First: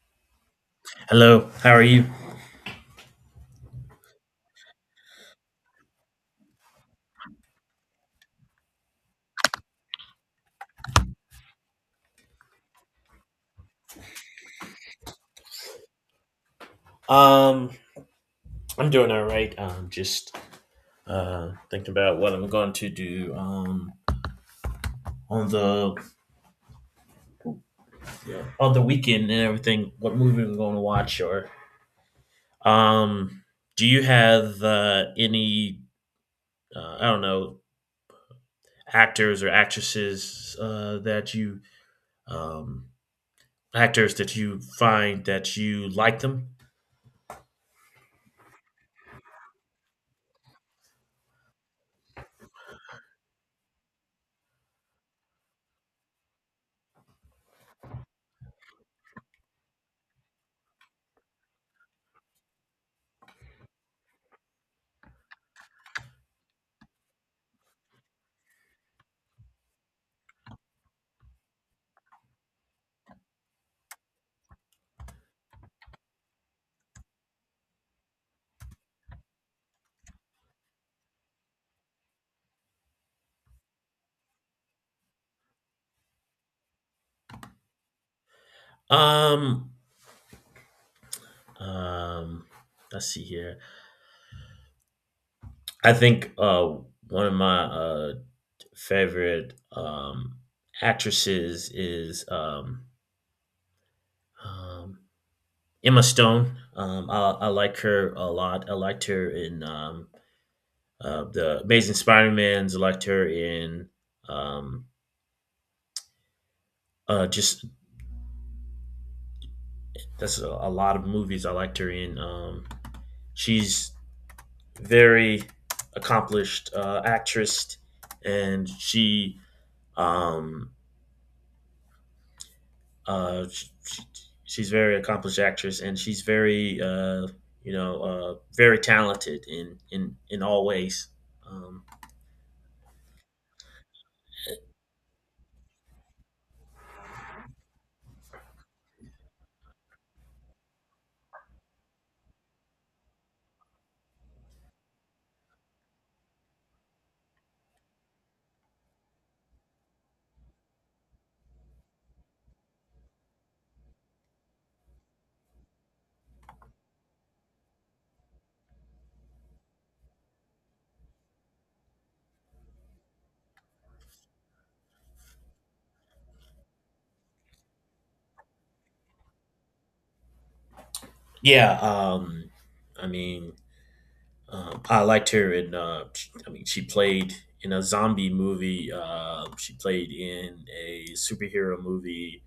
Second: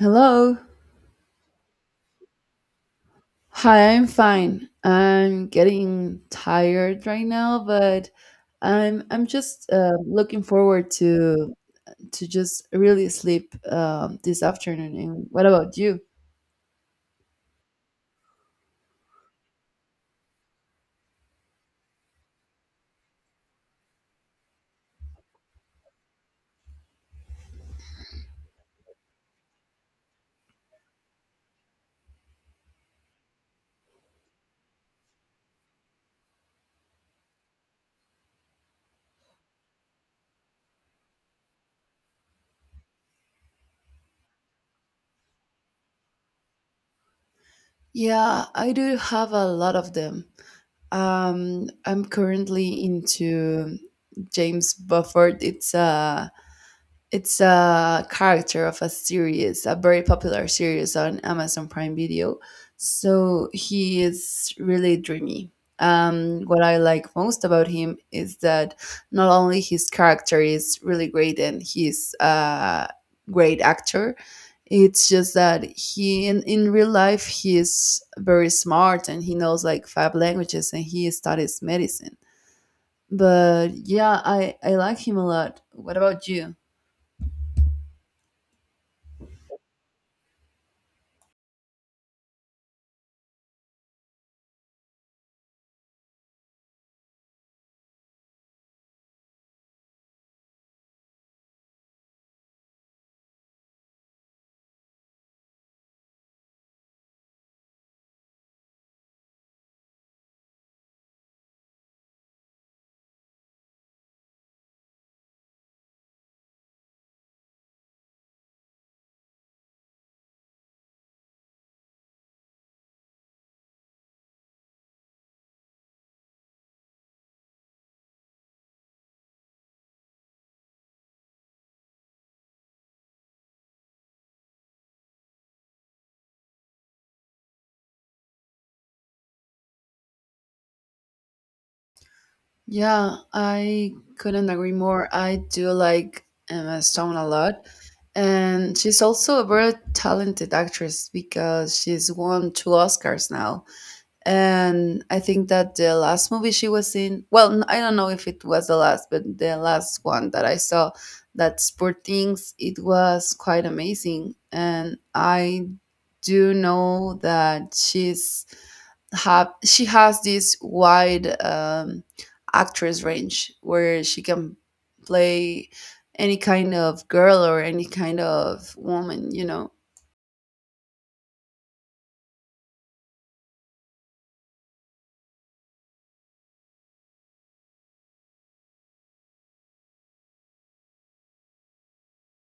Hello. Hello, how are you? Hi, I'm fine. I'm getting tired right now, but I'm just looking forward to just really sleep this afternoon. And what about you? Um, I'm doing all right. Just thinking about what I'm going to do on the on the weekend and everything. What movie I'm going to watch? Or um, do you have any, I don't know, actors or actresses that you, um actors that you find that you like them? Yeah, I do have a lot of them. I'm currently into James Bufford. It's a character of a series, a very popular series on Amazon Prime Video. So he is really dreamy. What I like most about him is that not only his character is really great and he's a great actor, it's just that in real life he is very smart and he knows like five languages and he studies medicine. But yeah, I like him a lot. What about you? Um, um, let's see here. I think one of my favorite, actresses is, um, Emma Stone. I like her a lot. I liked her in, the Amazing Spider-Man's. I liked her in, um, just that's a lot of movies I liked her in. She's very accomplished, actress, and um, Uh, she, she, she's a very accomplished actress, and she's very, you know, very talented in all ways. Um, Yeah, I couldn't agree more. I do like Emma Stone a lot. And she's also a very talented actress because she's won two Oscars now. And I think that the last movie she was in, well, I don't know if it was the last, but the last one that I saw, that's Poor Things, it was quite amazing. And I do know that she has this wide actress range where she can play any kind of girl or any kind of woman, you know. yeah. I mean, I liked her in. I mean, she played in a zombie movie. She played in a superhero movie.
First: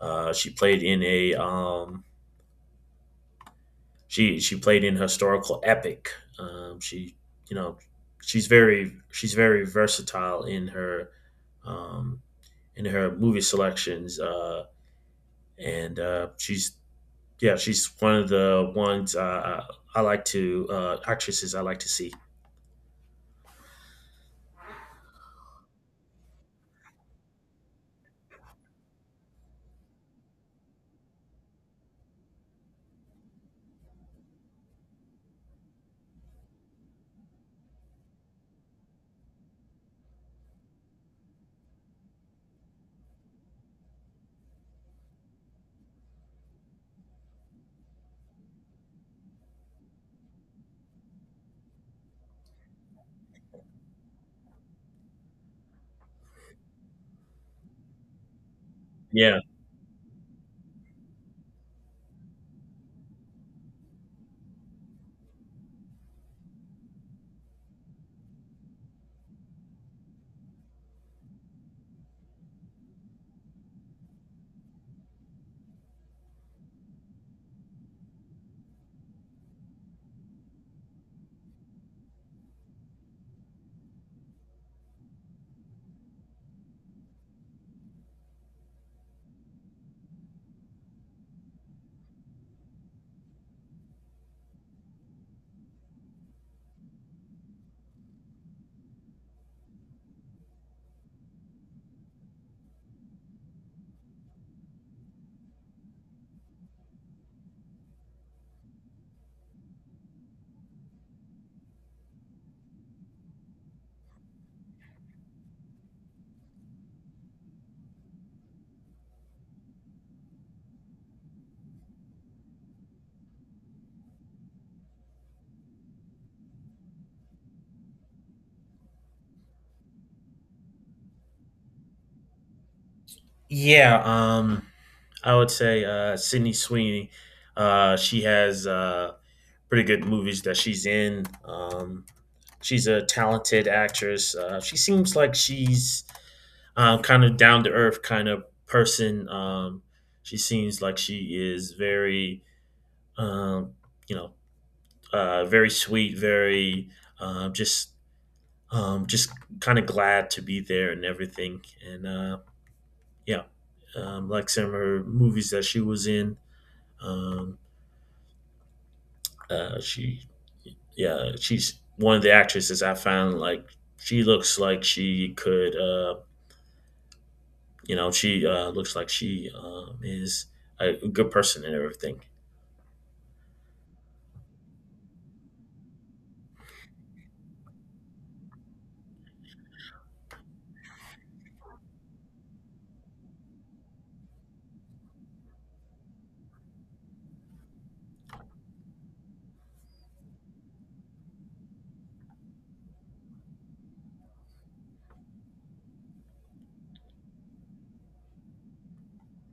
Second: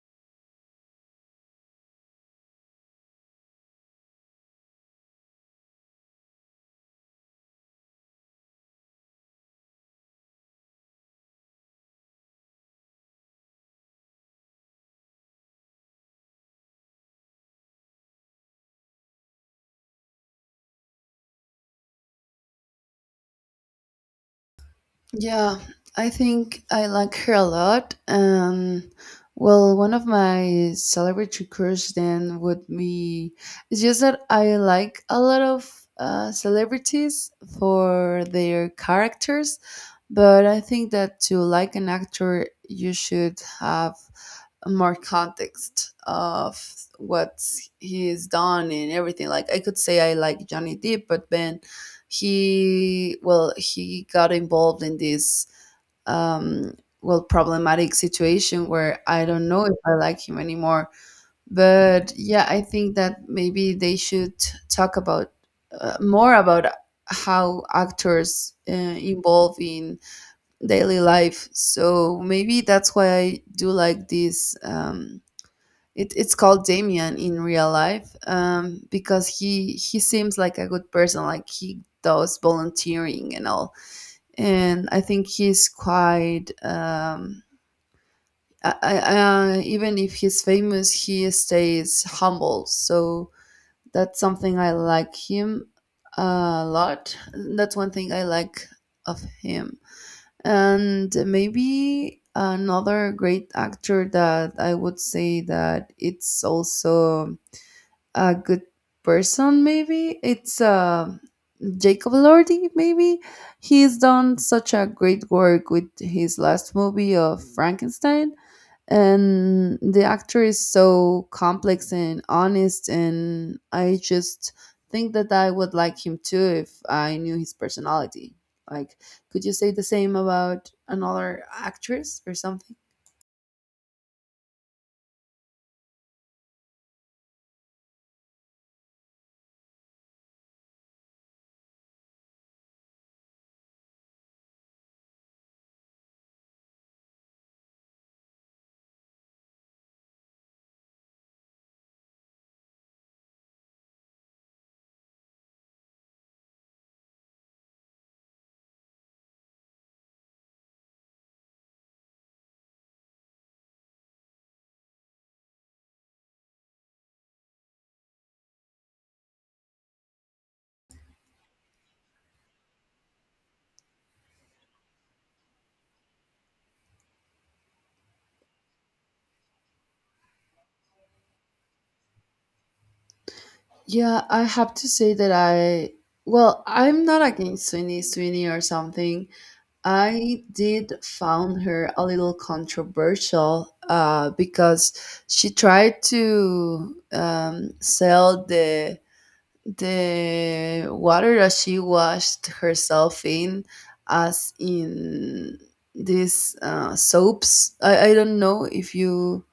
She played in a, she played in historical epic. She, you know, she's very versatile in her, um, in her movie selections, and she's yeah, she's one of the ones, I like to actresses I like to see. Yeah, I think I like her a lot. Um, well, one of my celebrity crush then would be, it's just that I like a lot of celebrities for their characters, but I think that to like an actor you should have more context of what he's done and everything. Like I could say I like Johnny Depp, but then he got involved in this, um problematic situation where I Yeah, don't know if I like him anymore. But yeah, I think that maybe they should talk about more about how actors involve in daily life. So maybe that's why I do like this, it, it's called Damien in real life, because he seems like a good person. Like he does volunteering and all, and I think he's quite. I, I, Even if he's famous, he stays humble. So that's something I like him a lot. That's one thing I like of him. And maybe another great actor that I would say that it's also a good person, maybe it's Jacob Lordy. Maybe he's done such a great work with his last movie of Frankenstein, and the actor is so complex and honest, and I just think that I would like him too if I knew his personality. Like, could you say the same about another actress or something? yeah. I would say Sydney Sweeney. She has pretty good movies that she's in. She's a talented actress. She seems like she's, kind of down to earth kind of person. She seems like she is very, um, you know, very sweet, very, um, just just kind of glad to be there and everything. And yeah, like some of her movies that she was in, um, she yeah, she's one of the actresses I found, like, she looks like she could. You know, she, looks like she, is a good person and everything. Yeah, I have to say that I well I'm not against Sweeney Sweeney or something. I did found her a little controversial, because she tried to sell the water that she washed herself in as in these soaps. I don't know if you,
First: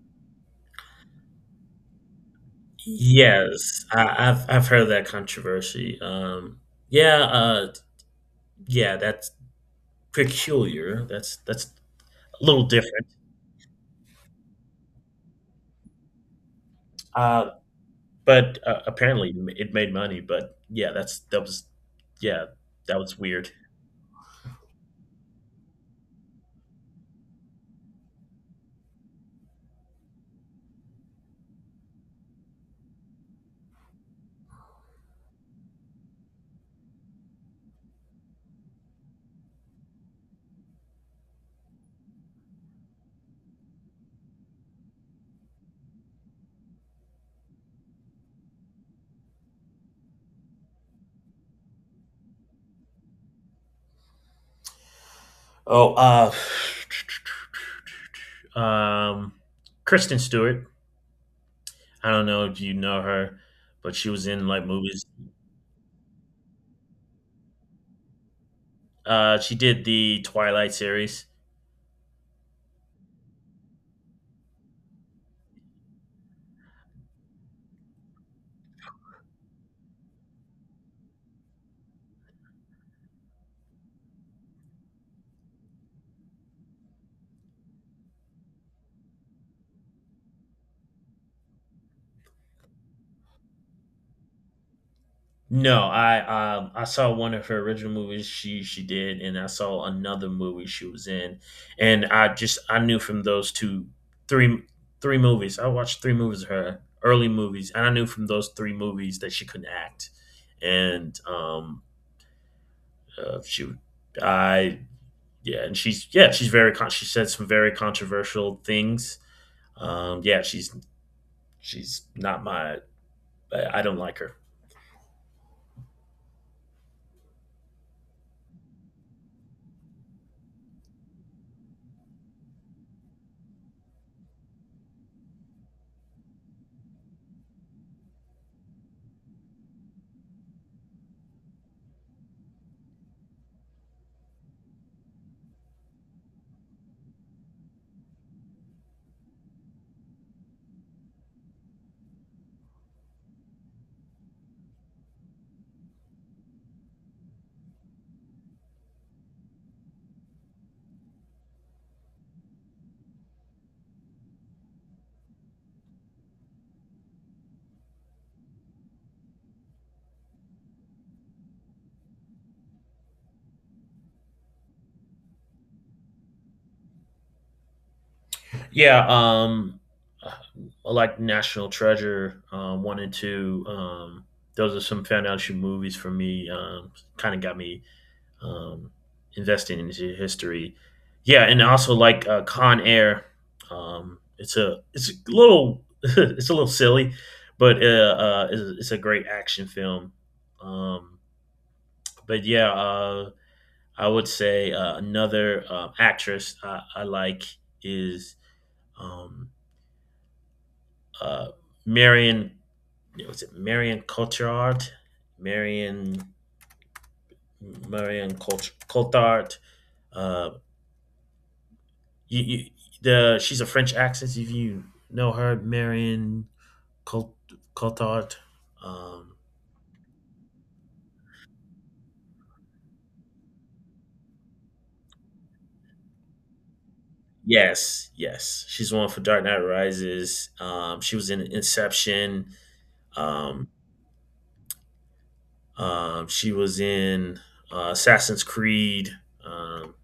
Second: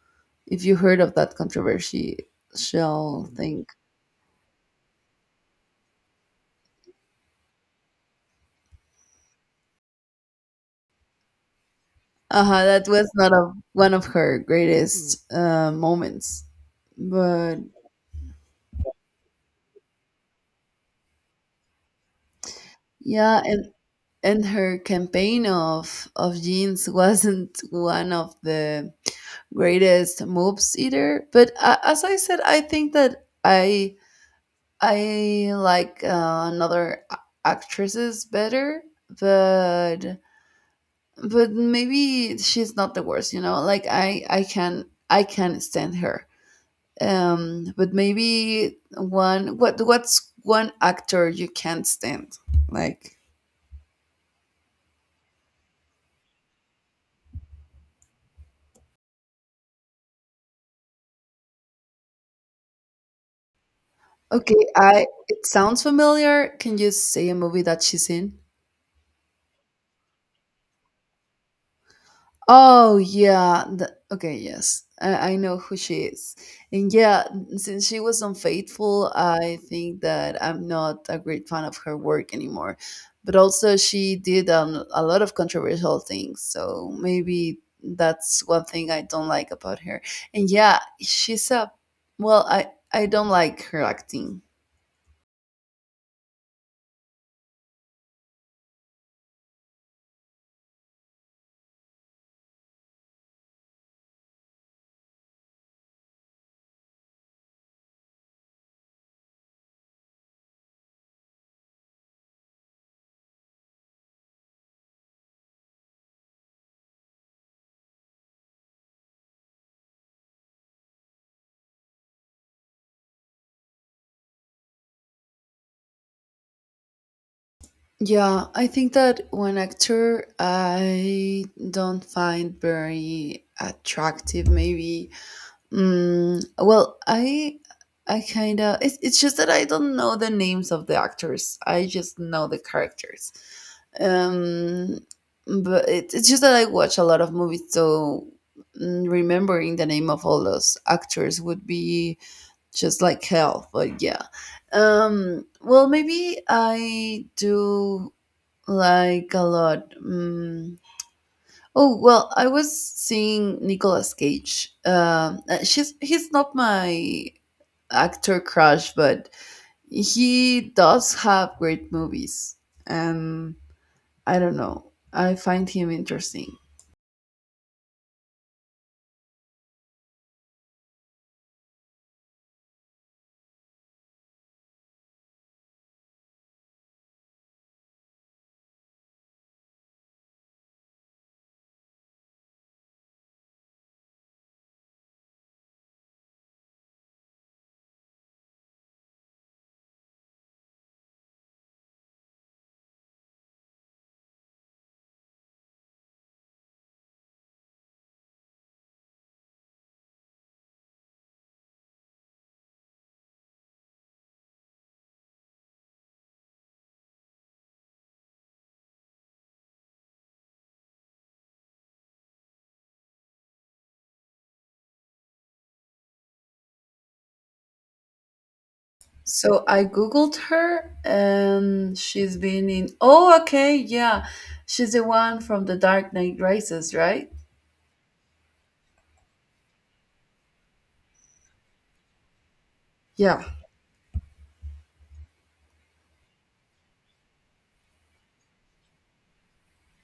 if you heard of that controversial thing. Yes, I've heard that controversy. Yeah. Yeah, that's peculiar. That's a little Uh-huh, that different. was not of one of her greatest moments, Uh, but but apparently it made money. But yeah, that was, yeah, that was yeah, weird. And her campaign of jeans wasn't one of the greatest moves either. But as I said, I think that I like another actresses better. but but maybe she's not the worst, you know. Like I can, I can stand her. Um but maybe one, what, what's one actor you can't stand? Like. Oh. uh, um, Kristen Stewart. I don't know if you know her, but she was in Okay, like I, movies. it sounds familiar. Can you say a movie that she's in? She did the Twilight series. Oh yeah. The, okay, yes. I know who she is. And yeah, since she was unfaithful, I think that I'm not a great fan of her work anymore. But also she did a lot of controversial things, so maybe that's one thing I don't like about her. And yeah, she's a, well, I don't like her acting. No. I saw one of her original movies she did, and I saw another movie she was in, and I just, I knew from those two three three movies. I watched three movies of her early movies, and I knew from those three movies that she couldn't act, and uh, she would- I, yeah, and she's yeah, she said some very controversial things. Yeah, she's not my. I don't like her. Yeah, I think that one actor I don't find very attractive. Maybe, well, I. It's just that I don't know the names of the actors. I just know the characters. Um, but it's just that I watch a lot of movies, so remembering the name of all those actors would be just like hell. But yeah, well, maybe I do like a lot. Mm. Oh well, I was seeing Nicolas Cage. She's He's not my actor crush, but he does have great movies, and I don't know. I find him interesting. Yeah. I like National Treasure, one and two. Those are some foundation movies for me. Kind of got me, um, invested into history. Yeah, and I also like Con Air. It's a little it's a little silly, but it's a great action film. Um, but yeah, I would say, another actress I like is, um, uh, Marion. Was it Marion Cotillard? Marion Cotillard. Uh, you, you, the She's a French actress. If you know her. Marion Cot- Cotillard. Um, So I googled her, and she's been in. Oh, okay, yeah, she's the one from The Dark Knight Rises, right? yes, yes, she's one for Dark Knight Rises. She was in Inception. Yeah, Um, she was in Assassin's Creed, um,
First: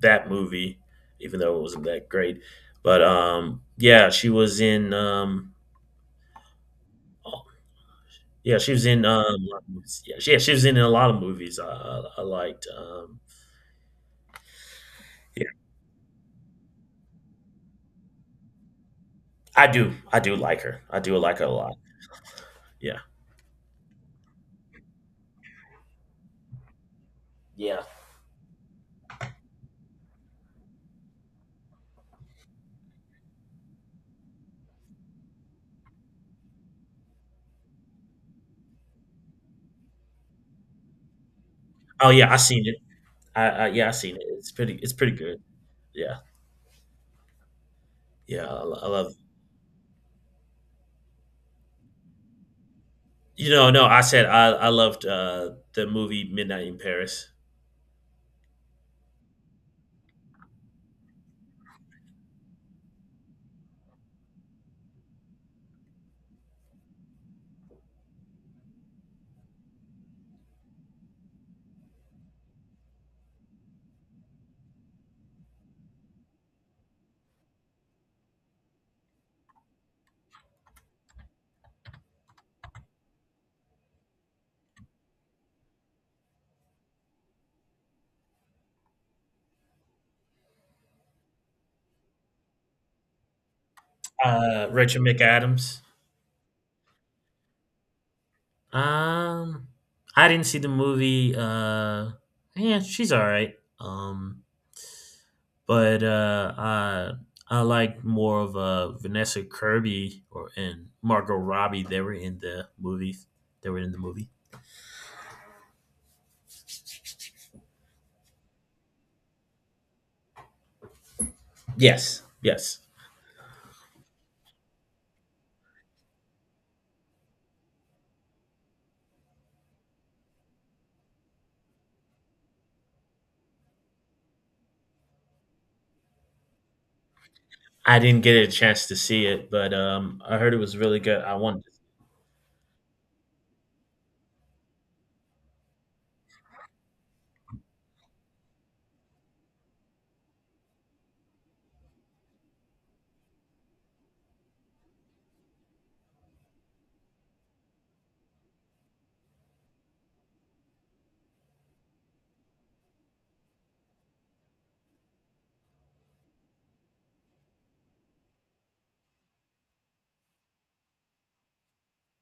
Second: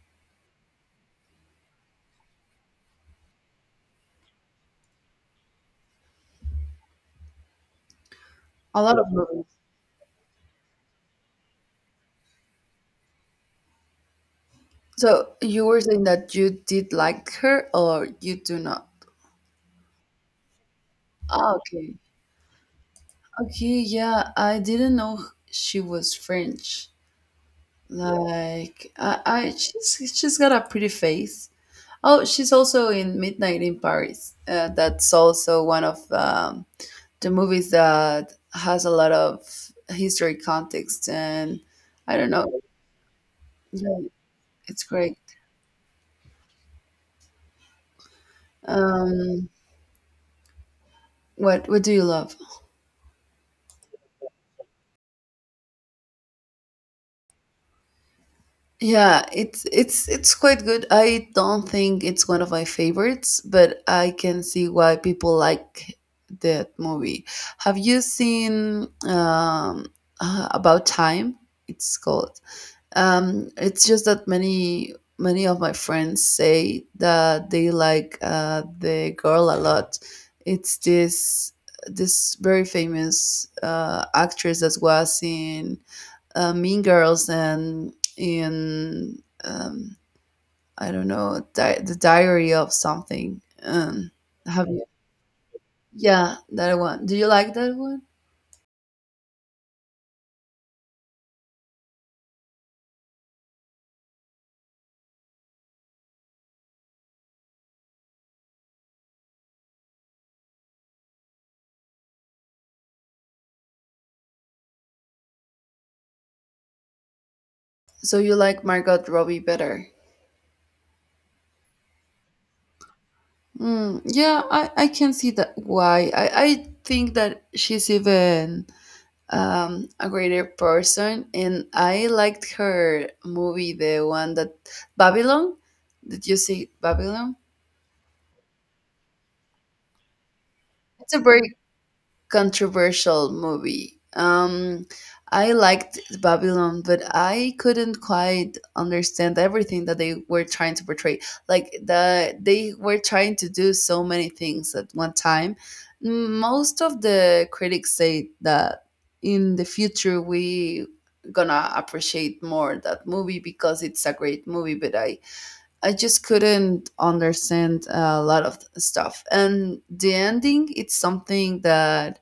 that movie, even though it wasn't that great. But, yeah, she was in. Oh, yeah, she a was lot in, of a movies. lot of movies. Yeah, she, yeah, she was in a lot of movies. I liked. So Yeah, you were saying that you did like her or you do not? I do. I do like her. I do like her a Ah, lot. okay. Yeah. Okay, yeah, I didn't know she was French. Yeah. Like I she's got a pretty face. Oh, she's also in Midnight in Paris. That's also one of the movies that has a lot of history context and Oh I don't yeah, I know. seen it. I Yeah, I Yeah, seen it. It's pretty. it's It's pretty great. good. Yeah. Yeah. I love. Um, what do you love? You know. No, I said I loved the movie Midnight in Paris. Yeah, it's it's quite good. I don't think it's one of my favorites, but I can see why people like that movie. Have you seen About Time? It's called. It's just that many of my friends say that they like the girl a lot. It's this this very famous actress that was in Mean Girls and in, I don't know, the Diary of something. Have you? Rachel McAdams. Yeah, that one. Do you like that one? Um, I didn't see the movie. Yeah, she's all right. But I like more of Vanessa Kirby or and Margot Robbie. They were in the movies. They were in the movie. So you like Margot Robbie better? Yes, yes. Mm, yeah, I can see that why. I think that she's even a greater person, and I liked her movie, the one that, Babylon. Did you see Babylon? I didn't get a chance to see it, but, I heard it was really It's a good. I very wanted. controversial movie. I liked Babylon, but I couldn't quite understand everything that they were trying to portray. Like they were trying to do so many things at one time. Most of the critics say that in the future we gonna appreciate more that movie because it's a great movie, but I just couldn't understand a lot of stuff, and the ending, it's something that,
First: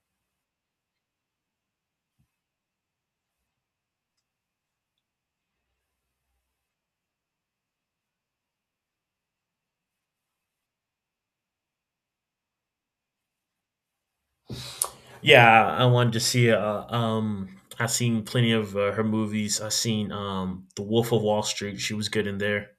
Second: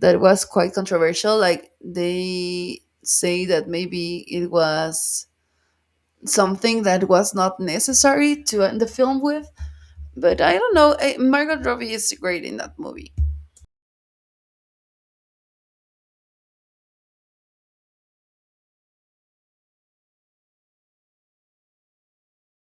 that was quite controversial. Like they say that maybe it was something that was not necessary to end the film with. But I don't know. Eh, Margot Robbie is great in that movie. Yeah, I wanted to see it. I've seen plenty of her movies. I've seen, The Wolf of Wall Street. She was good in there.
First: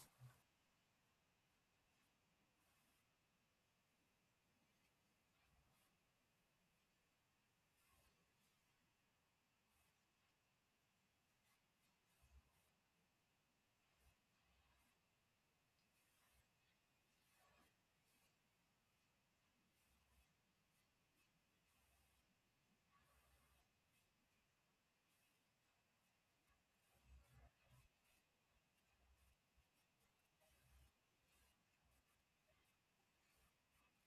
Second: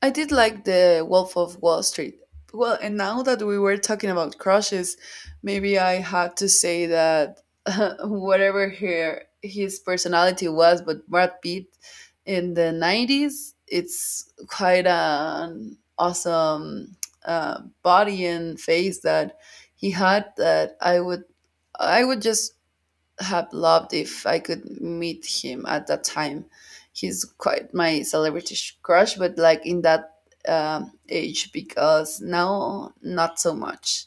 I did like the Wolf of Wall Street. Well, and now that we were talking about crushes, maybe I had to say that whatever her his personality was, but Brad Pitt in the '90s, it's quite an awesome body and face that he had. I would just have loved if I could meet him at that time. He's quite my celebrity crush, but like in that age, because now not so much.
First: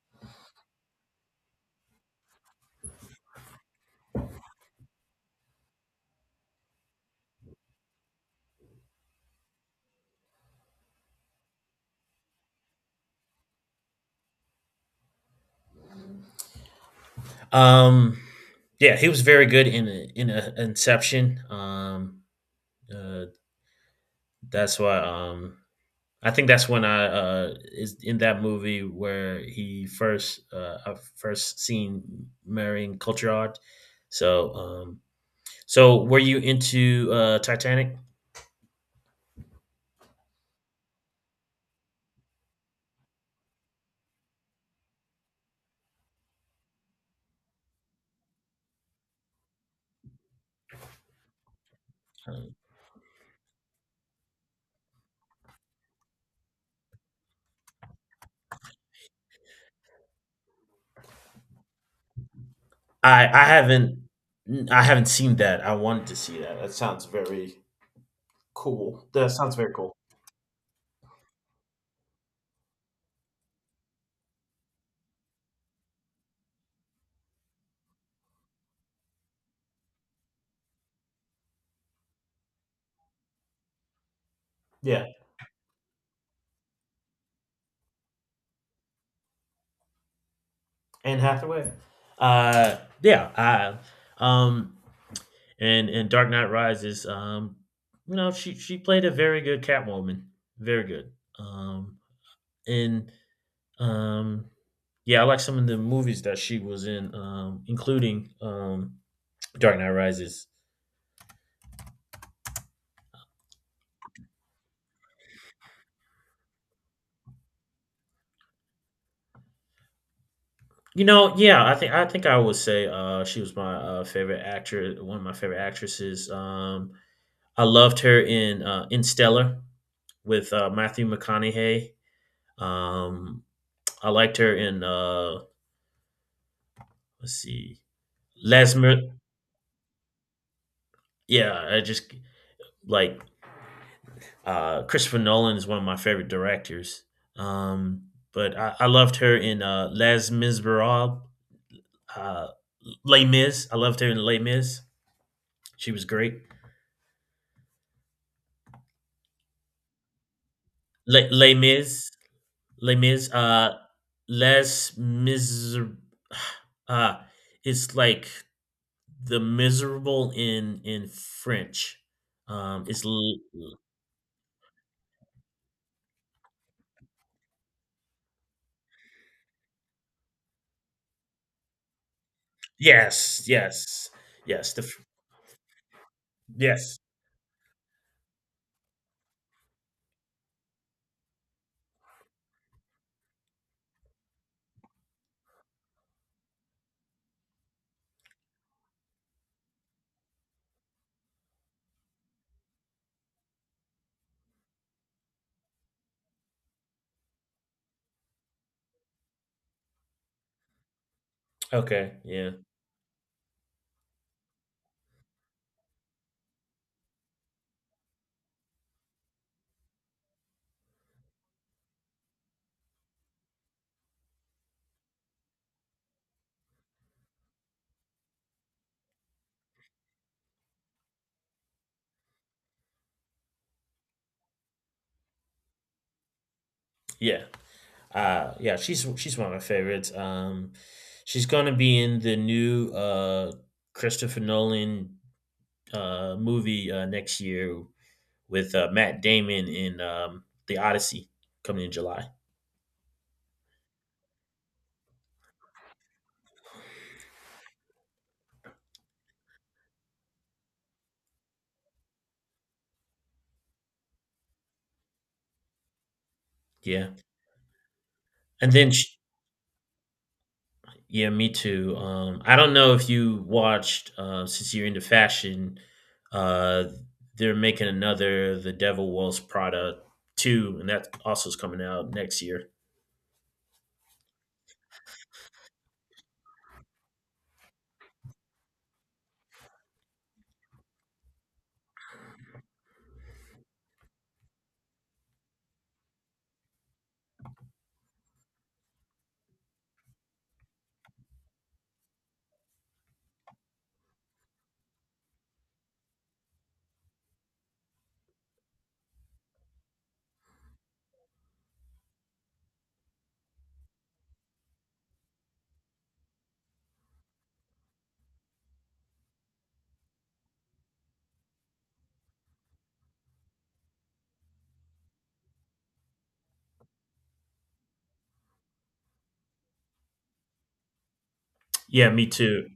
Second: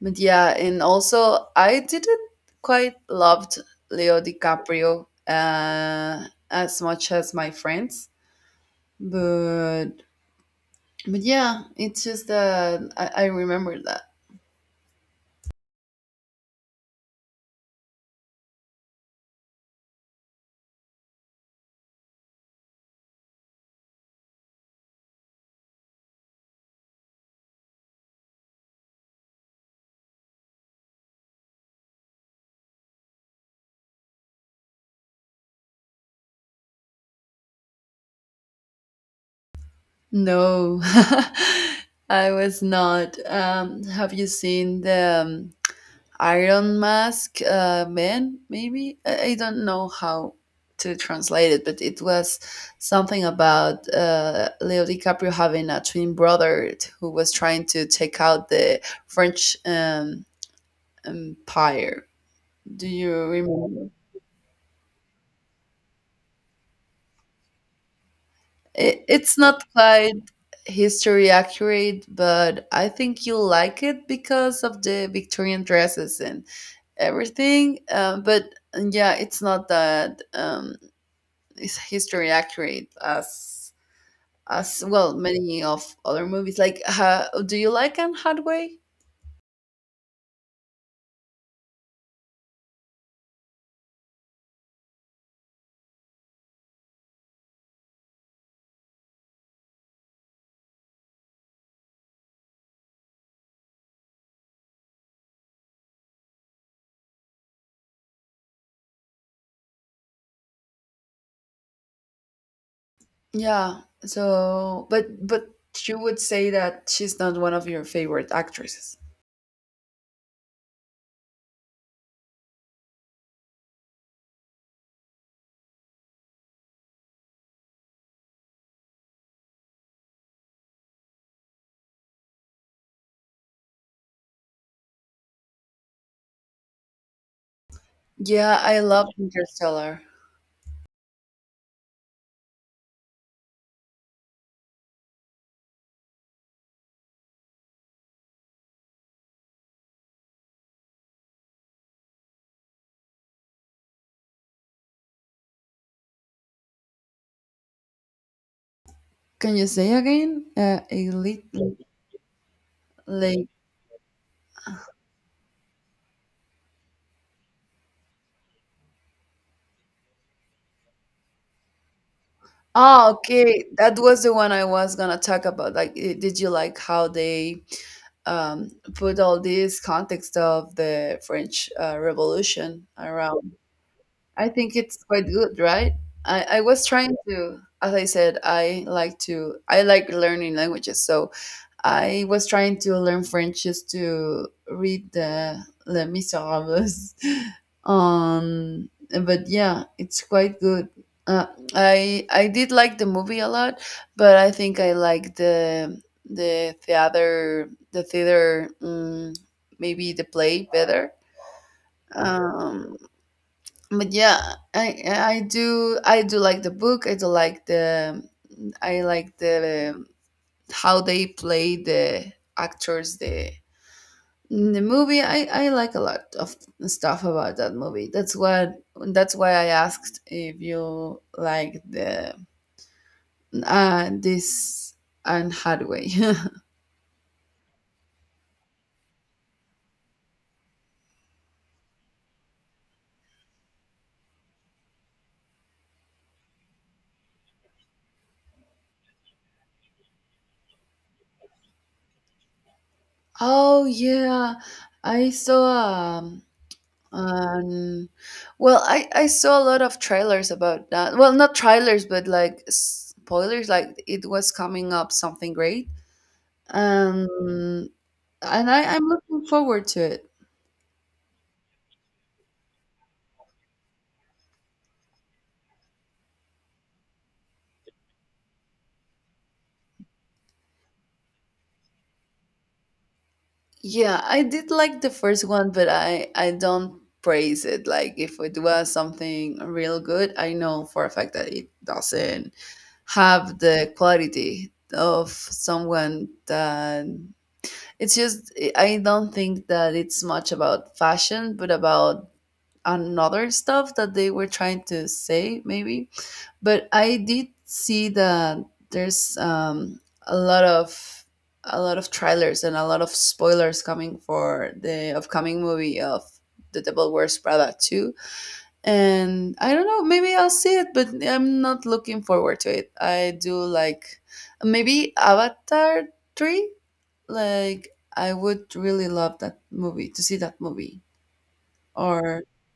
But yeah, and also I didn't quite loved Leo DiCaprio as much as my friends, but but yeah, it's just that I remember that. Um, yeah, he was very good in Inception. Uh, that's why. I think that's when I is in that movie where he first I first seen marrying Cotillard. So, so were you into Titanic? No, I was not. Have you seen the Iron Mask Man, maybe? I don't know how to translate it, but it was something about Leo DiCaprio having a twin brother who was trying to take out the French empire. Do you I I remember? haven't I haven't seen that. I wanted to see that. That sounds very cool. That It's sounds not very cool. quite history accurate, but I think you'll like it because of the Victorian dresses and everything. But yeah, it's not that. Is history accurate as Yeah, well many of other movies. Like do you like Anne Hathaway? Anne Hathaway. Uh, yeah. I um And in Dark Knight Rises, you know, she played a very good Catwoman, very good. Um, and, um, yeah, I like some of the movies that she was in, including, Dark Knight Rises. Yeah. So but you would say that she's not one of your favorite actresses. You know, yeah, I think I would say, she was my, favorite actress, one of my favorite actresses. I loved her in, in Stellar with Matthew McConaughey. Um, I liked her in, let's see, Yeah, Les I love Mis- Interstellar. yeah, I just like Christopher Nolan is one of my favorite directors. Um, but I loved her in Les Miserables, uh, Les Mis. I loved her in Les Mis. She was great. Can you say again? A Les little Mis, Les Mis, late. Les Miser. Uh, it's like the miserable in French. Um, it's Oh, l- okay. That was the one I was gonna talk about. Like, did you like how they put all this context of the French Revolution yes, around? yes, I yes. think it's quite good, right? I was Yes. trying to, as I said, I like to, I like learning languages. So I was trying to learn French just to read the Les Miserables. Um, but yeah, it's quite good. Uh, I did like the movie a lot, but I think I like the theater, maybe the play better. Okay. Yeah. Um, but yeah, I do like the book. I do like the I like the, how they play the actors, the in the movie. I like a lot of stuff about that movie. That's why I asked if you like the, this Anne Hathaway. Yeah. Yeah, she's one of my favorites. She's gonna be in the new, Christopher Nolan, movie, next year with Matt Damon in, The Odyssey, coming in July. Oh yeah, I saw, um, Um, well, I saw a lot of trailers about that. Well, not trailers, but like spoilers. Like it was coming up something great. Yeah. Um, and And then I'm sh looking forward to it. Yeah, me too. I don't know if you watched, since you're into fashion, uh they're making another The Devil Wears Prada 2, and that also is coming out next year. Yeah, I did like the first one, but I don't praise it. Like if it was something real good, I know for a fact that it doesn't have the quality of someone that. It's just I don't think that it's much about fashion, but about another stuff that they were trying to say, maybe. But I did see that there's a lot of a lot of trailers and a lot of spoilers coming for the upcoming movie of The Devil Wears Prada 2. And I don't know, maybe I'll see it, but I'm not looking forward to it. I do like maybe Avatar 3, like I would really love that movie, to see that movie, Yeah, me or too.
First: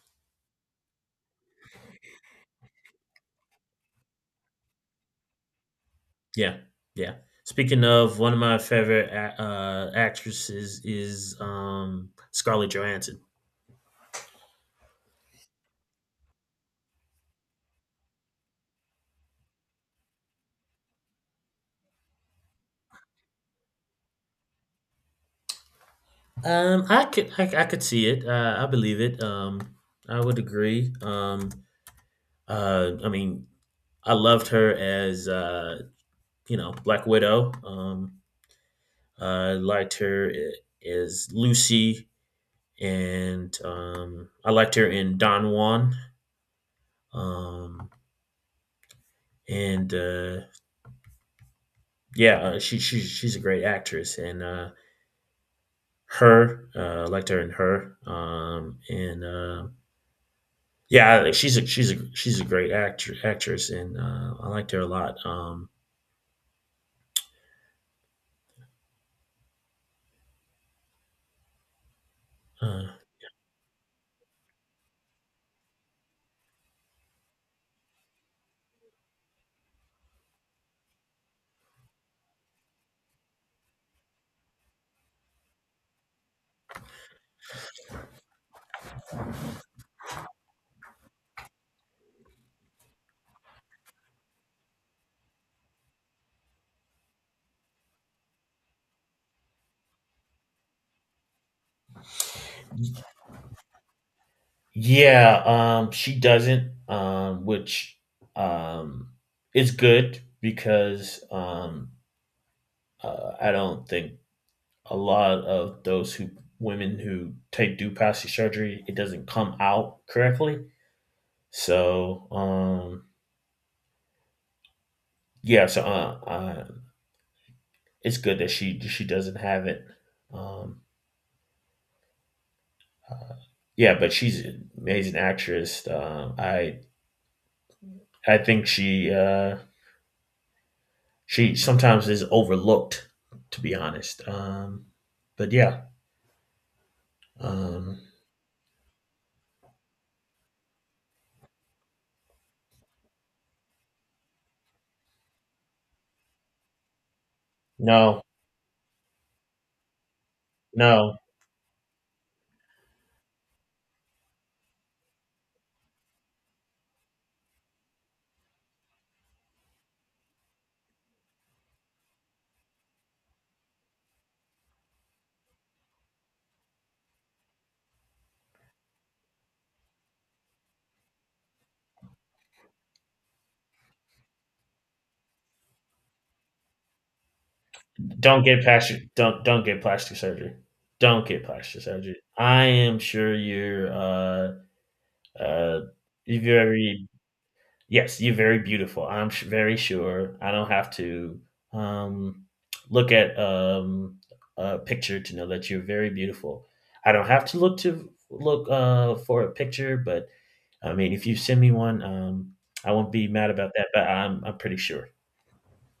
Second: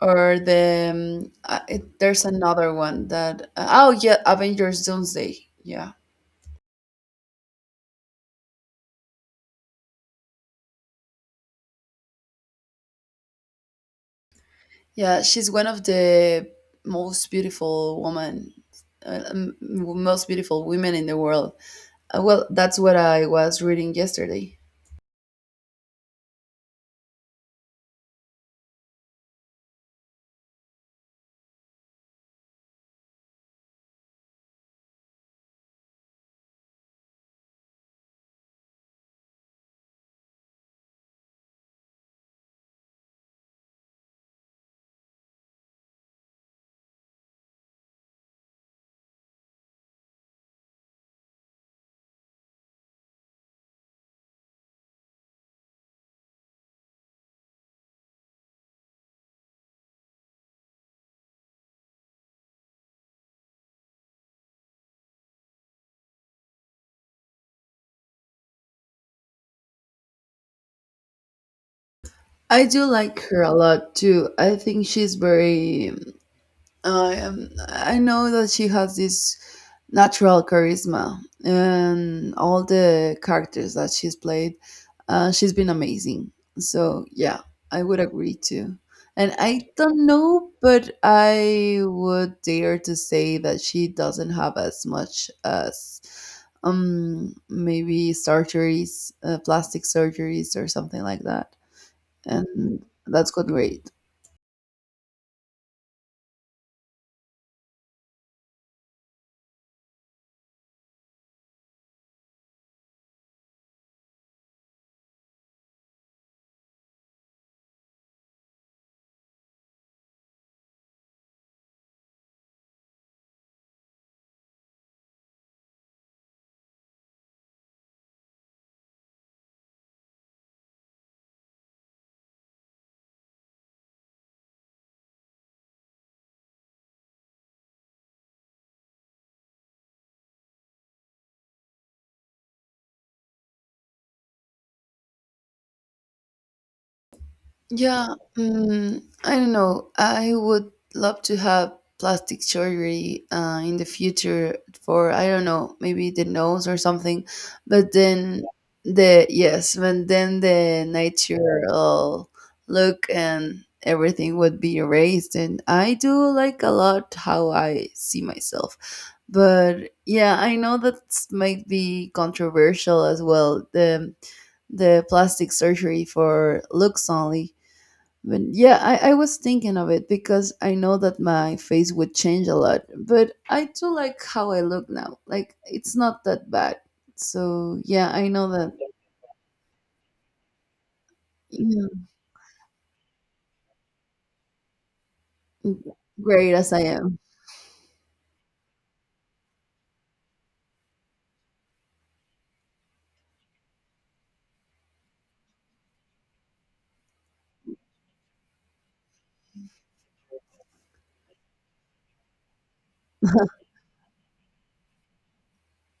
or the there's another one that oh yeah, Avengers Doomsday, yeah. Yeah, yeah. Speaking of, one of my favorite actresses is, Scarlett Johansson. Yeah, she's one of the most beautiful woman, most beautiful women in the world. Well, that's what I was reading yesterday. I could see it. I believe it. I would agree. I mean, I loved her as, you know, Black Widow. I liked her as Lucy, and, I liked her in Don Juan. Um, and yeah, she's a great actress, and her, liked her and her. And yeah, like, she's a great actor actress, and I liked her a lot. I do uh, like her a lot too. I think she's very I know that she has this natural charisma, and all the characters that she's played, she's been amazing. So yeah, I would agree too. And I don't know, but I would dare to say that she doesn't have as much as maybe surgeries, plastic surgeries or something like that. And that's good rate. yeah. She doesn't, which, um, is good because, I don't think a lot of those who women who take do plastic surgery, it doesn't come out correctly. So, yeah, so, it's good that she doesn't have it. Um, uh, yeah, but she's an amazing actress. I think she sometimes is overlooked, to be honest. But yeah, um, Yeah, I don't know. I would love to have plastic surgery in the future for, I don't know, maybe the nose or something. But no, then the no, natural look and everything would be erased. And I do like a lot how I see myself. But yeah, I know that might be controversial as well. The plastic surgery for looks only, but yeah, I was thinking of it because I know that my face would change a lot, but I do like how I look now. Like it's not that bad. So yeah, I don't know get that plastic. Don't get plastic surgery. Don't get plastic you surgery. I am sure you're. Uh, know, if great you as ever I am. Yes, you're very beautiful. I'm very sure. I don't have to, um, look at, a picture to know that you're very beautiful. I don't have to look for a picture, but I mean, if you send me one, I won't be mad about that. But I'm pretty sure.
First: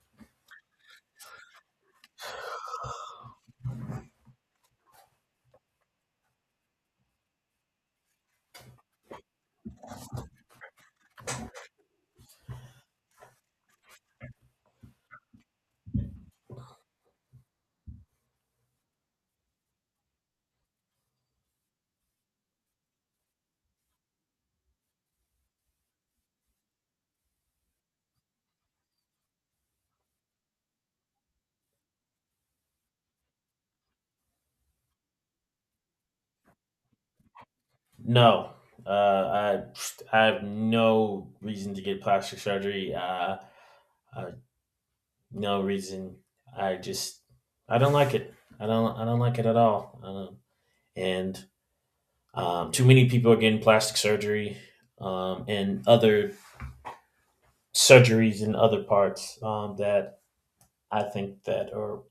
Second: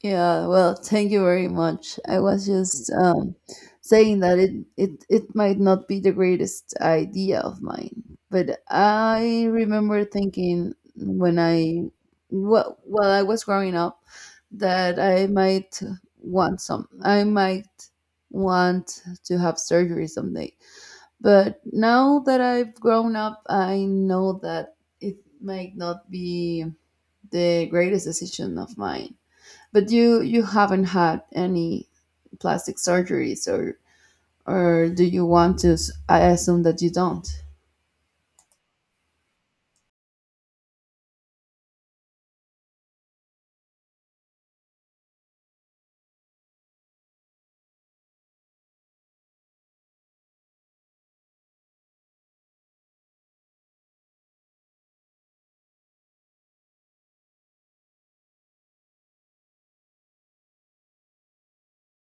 Yeah, well, thank you very much. I was just saying that it might not be the greatest idea of mine, but I remember thinking when while I was growing up that I might want some. I might want to have surgery someday. But now that I've grown up, I know that it might not be the greatest decision of mine. But you haven't had any plastic surgeries, or do you want to? I assume that you don't. No, uh, I I have no reason to get plastic surgery. Uh, no reason. I just, I don't like it. I don't like it at all. And, too many people are getting plastic surgery, and other surgeries in other parts, that I think that, or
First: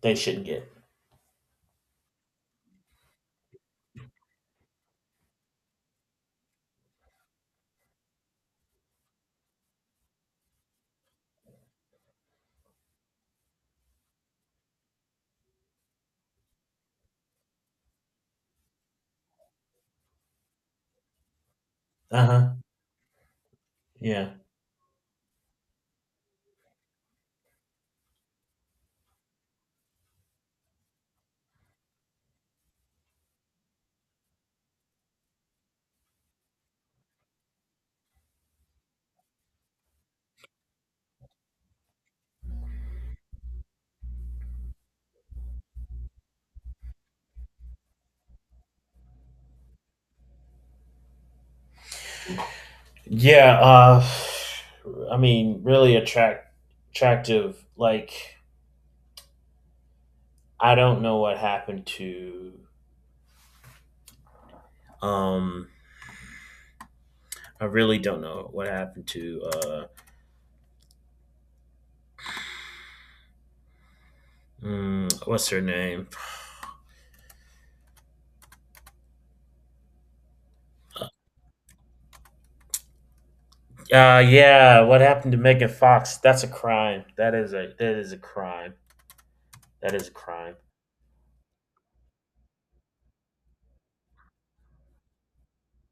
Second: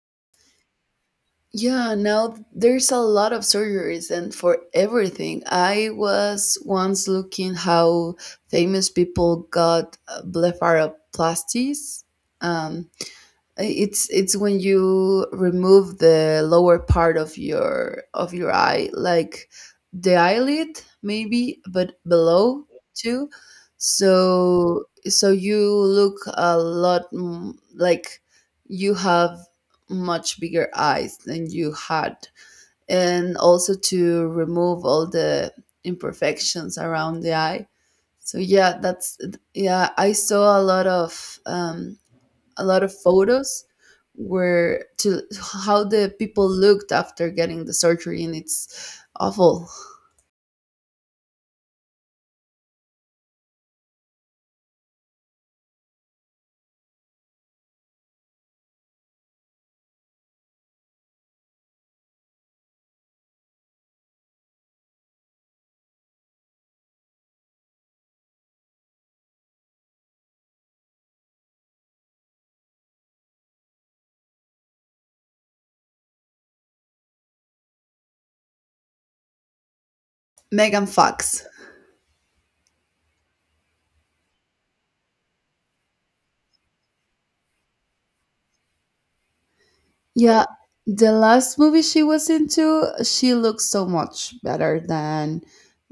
they shouldn't get. Yeah, now there's a lot of surgeries and for everything. I was once looking how famous people got blepharoplasties. Um, it's when you remove the lower part of your eye, like the eyelid maybe, but Uh huh. below too, Yeah. so so you look a lot like you have much bigger eyes than you had, and also to remove all the imperfections around the eye. So yeah, that's, yeah, I saw a lot of photos were to how the people looked after getting the surgery, and it's awful. Yeah. I mean, really attractive. Like, I don't know what happened to. Um, I really don't know what happened to. What's her name? Megan Fox. Yeah. What happened to Megan Fox? That's a crime. That is a crime. That is a Yeah, crime. the last movie she was into, she looked so much better than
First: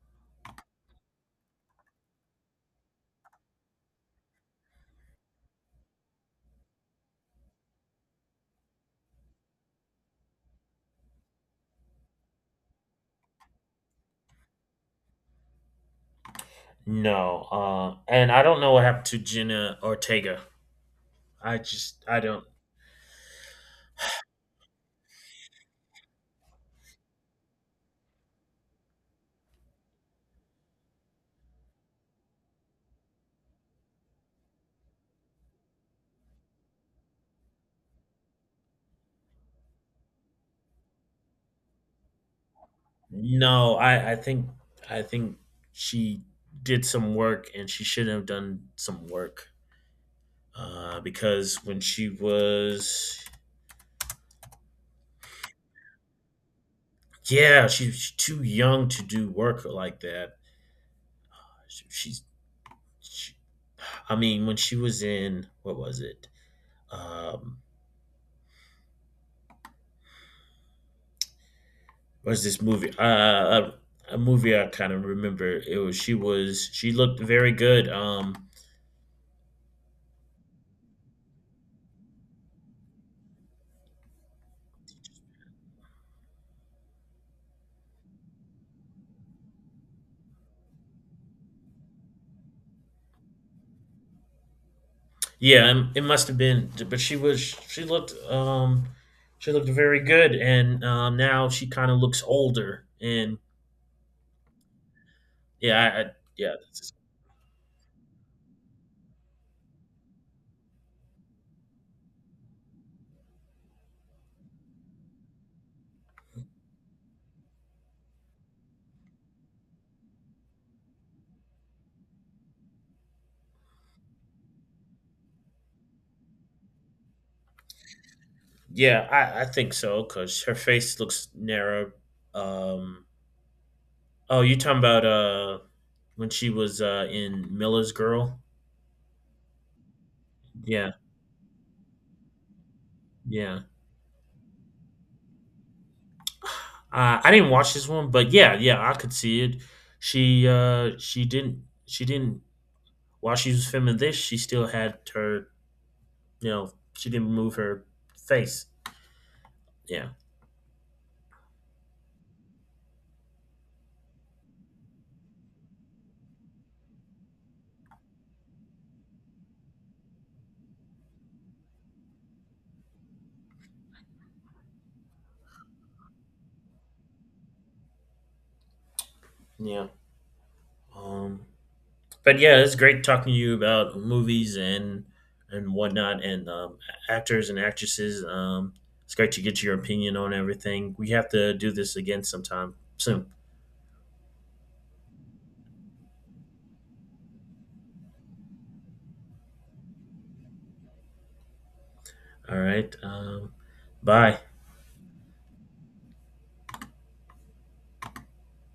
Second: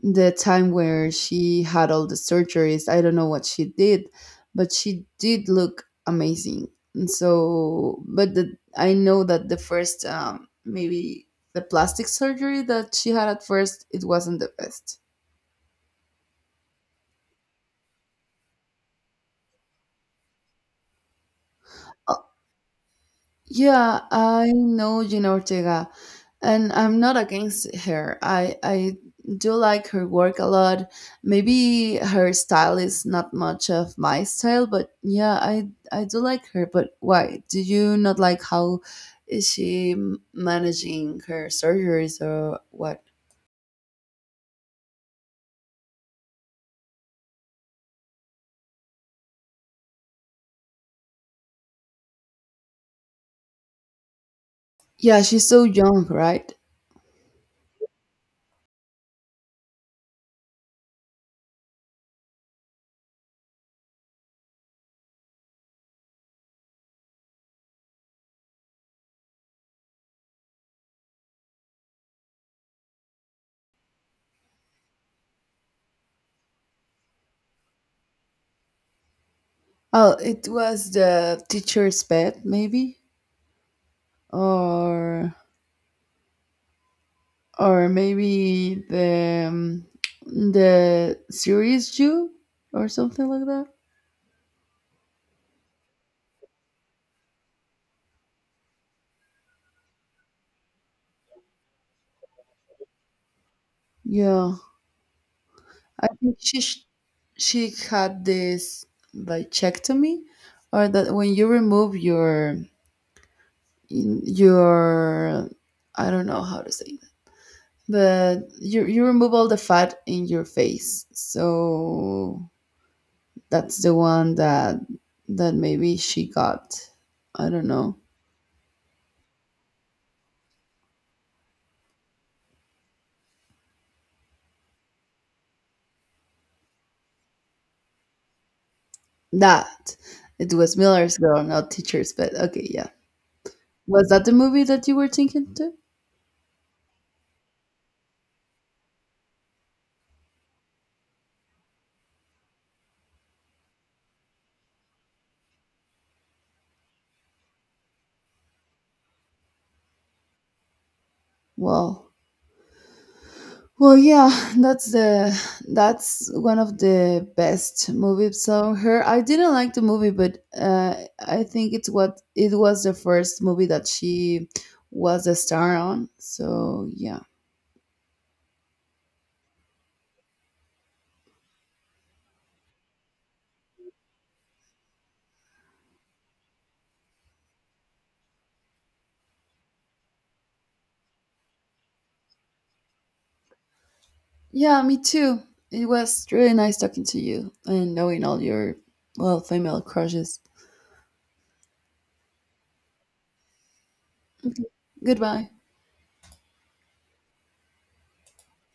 the time where she had all the surgeries. I don't know what she did, but she did look amazing. And so, but I know that the first maybe the plastic surgery that she had at first, it wasn't the best. No, and I don't know what happened to Jenna Ortega. I just, I don't. Yeah, I know Gina Ortega, and I'm not against her. I do like her work a lot. Maybe her style is not much of my style, but yeah, I do like her. But why do you not like how is she managing her surgeries or what? No, I think I think she did some work and she shouldn't have done some work because when she was, Yeah, she's so young, right? yeah, she was too young to do work like that. She's she, I mean, when she was in, what was it? Um, what was this movie? A movie I kind of remember. It was she looked very good. Oh, it was The Teacher's Pet, maybe, or or maybe the series Jew or something like that. Yeah, it must have been, but she looked, she looked very good, and now she kind of looks older, and Yeah, yeah. I think yeah that's- she had this bichectomy, or that when you remove your, I don't know how to say that, but you remove all the fat in your face. So that's the one that that maybe she got. I don't know. yeah, I think so because her face looks narrow. Um, oh, you talking about, when she was in Miller's Girl? That. It was Yeah, Miller's Girl, not Teachers Pet. Okay, yeah. yeah. Was that the movie that you were thinking to? I didn't watch this one, but yeah, yeah, I could see it. She didn't she didn't while she was filming this, she still had her, you know, she didn't remove her face. Yeah, Well, well, yeah. That's the, that's one of the best movies of her. I didn't like the movie, but I think it's what it was the first movie that she was a star on. So yeah, yeah. Um, but yeah, it's great talking to you about movies and whatnot, and, actors and actresses. It's great to get your opinion on everything. We have to do this again sometime soon. yeah, me too. It was really nice talking to you and knowing all your, well, female crushes. All right. Bye. Okay, goodbye.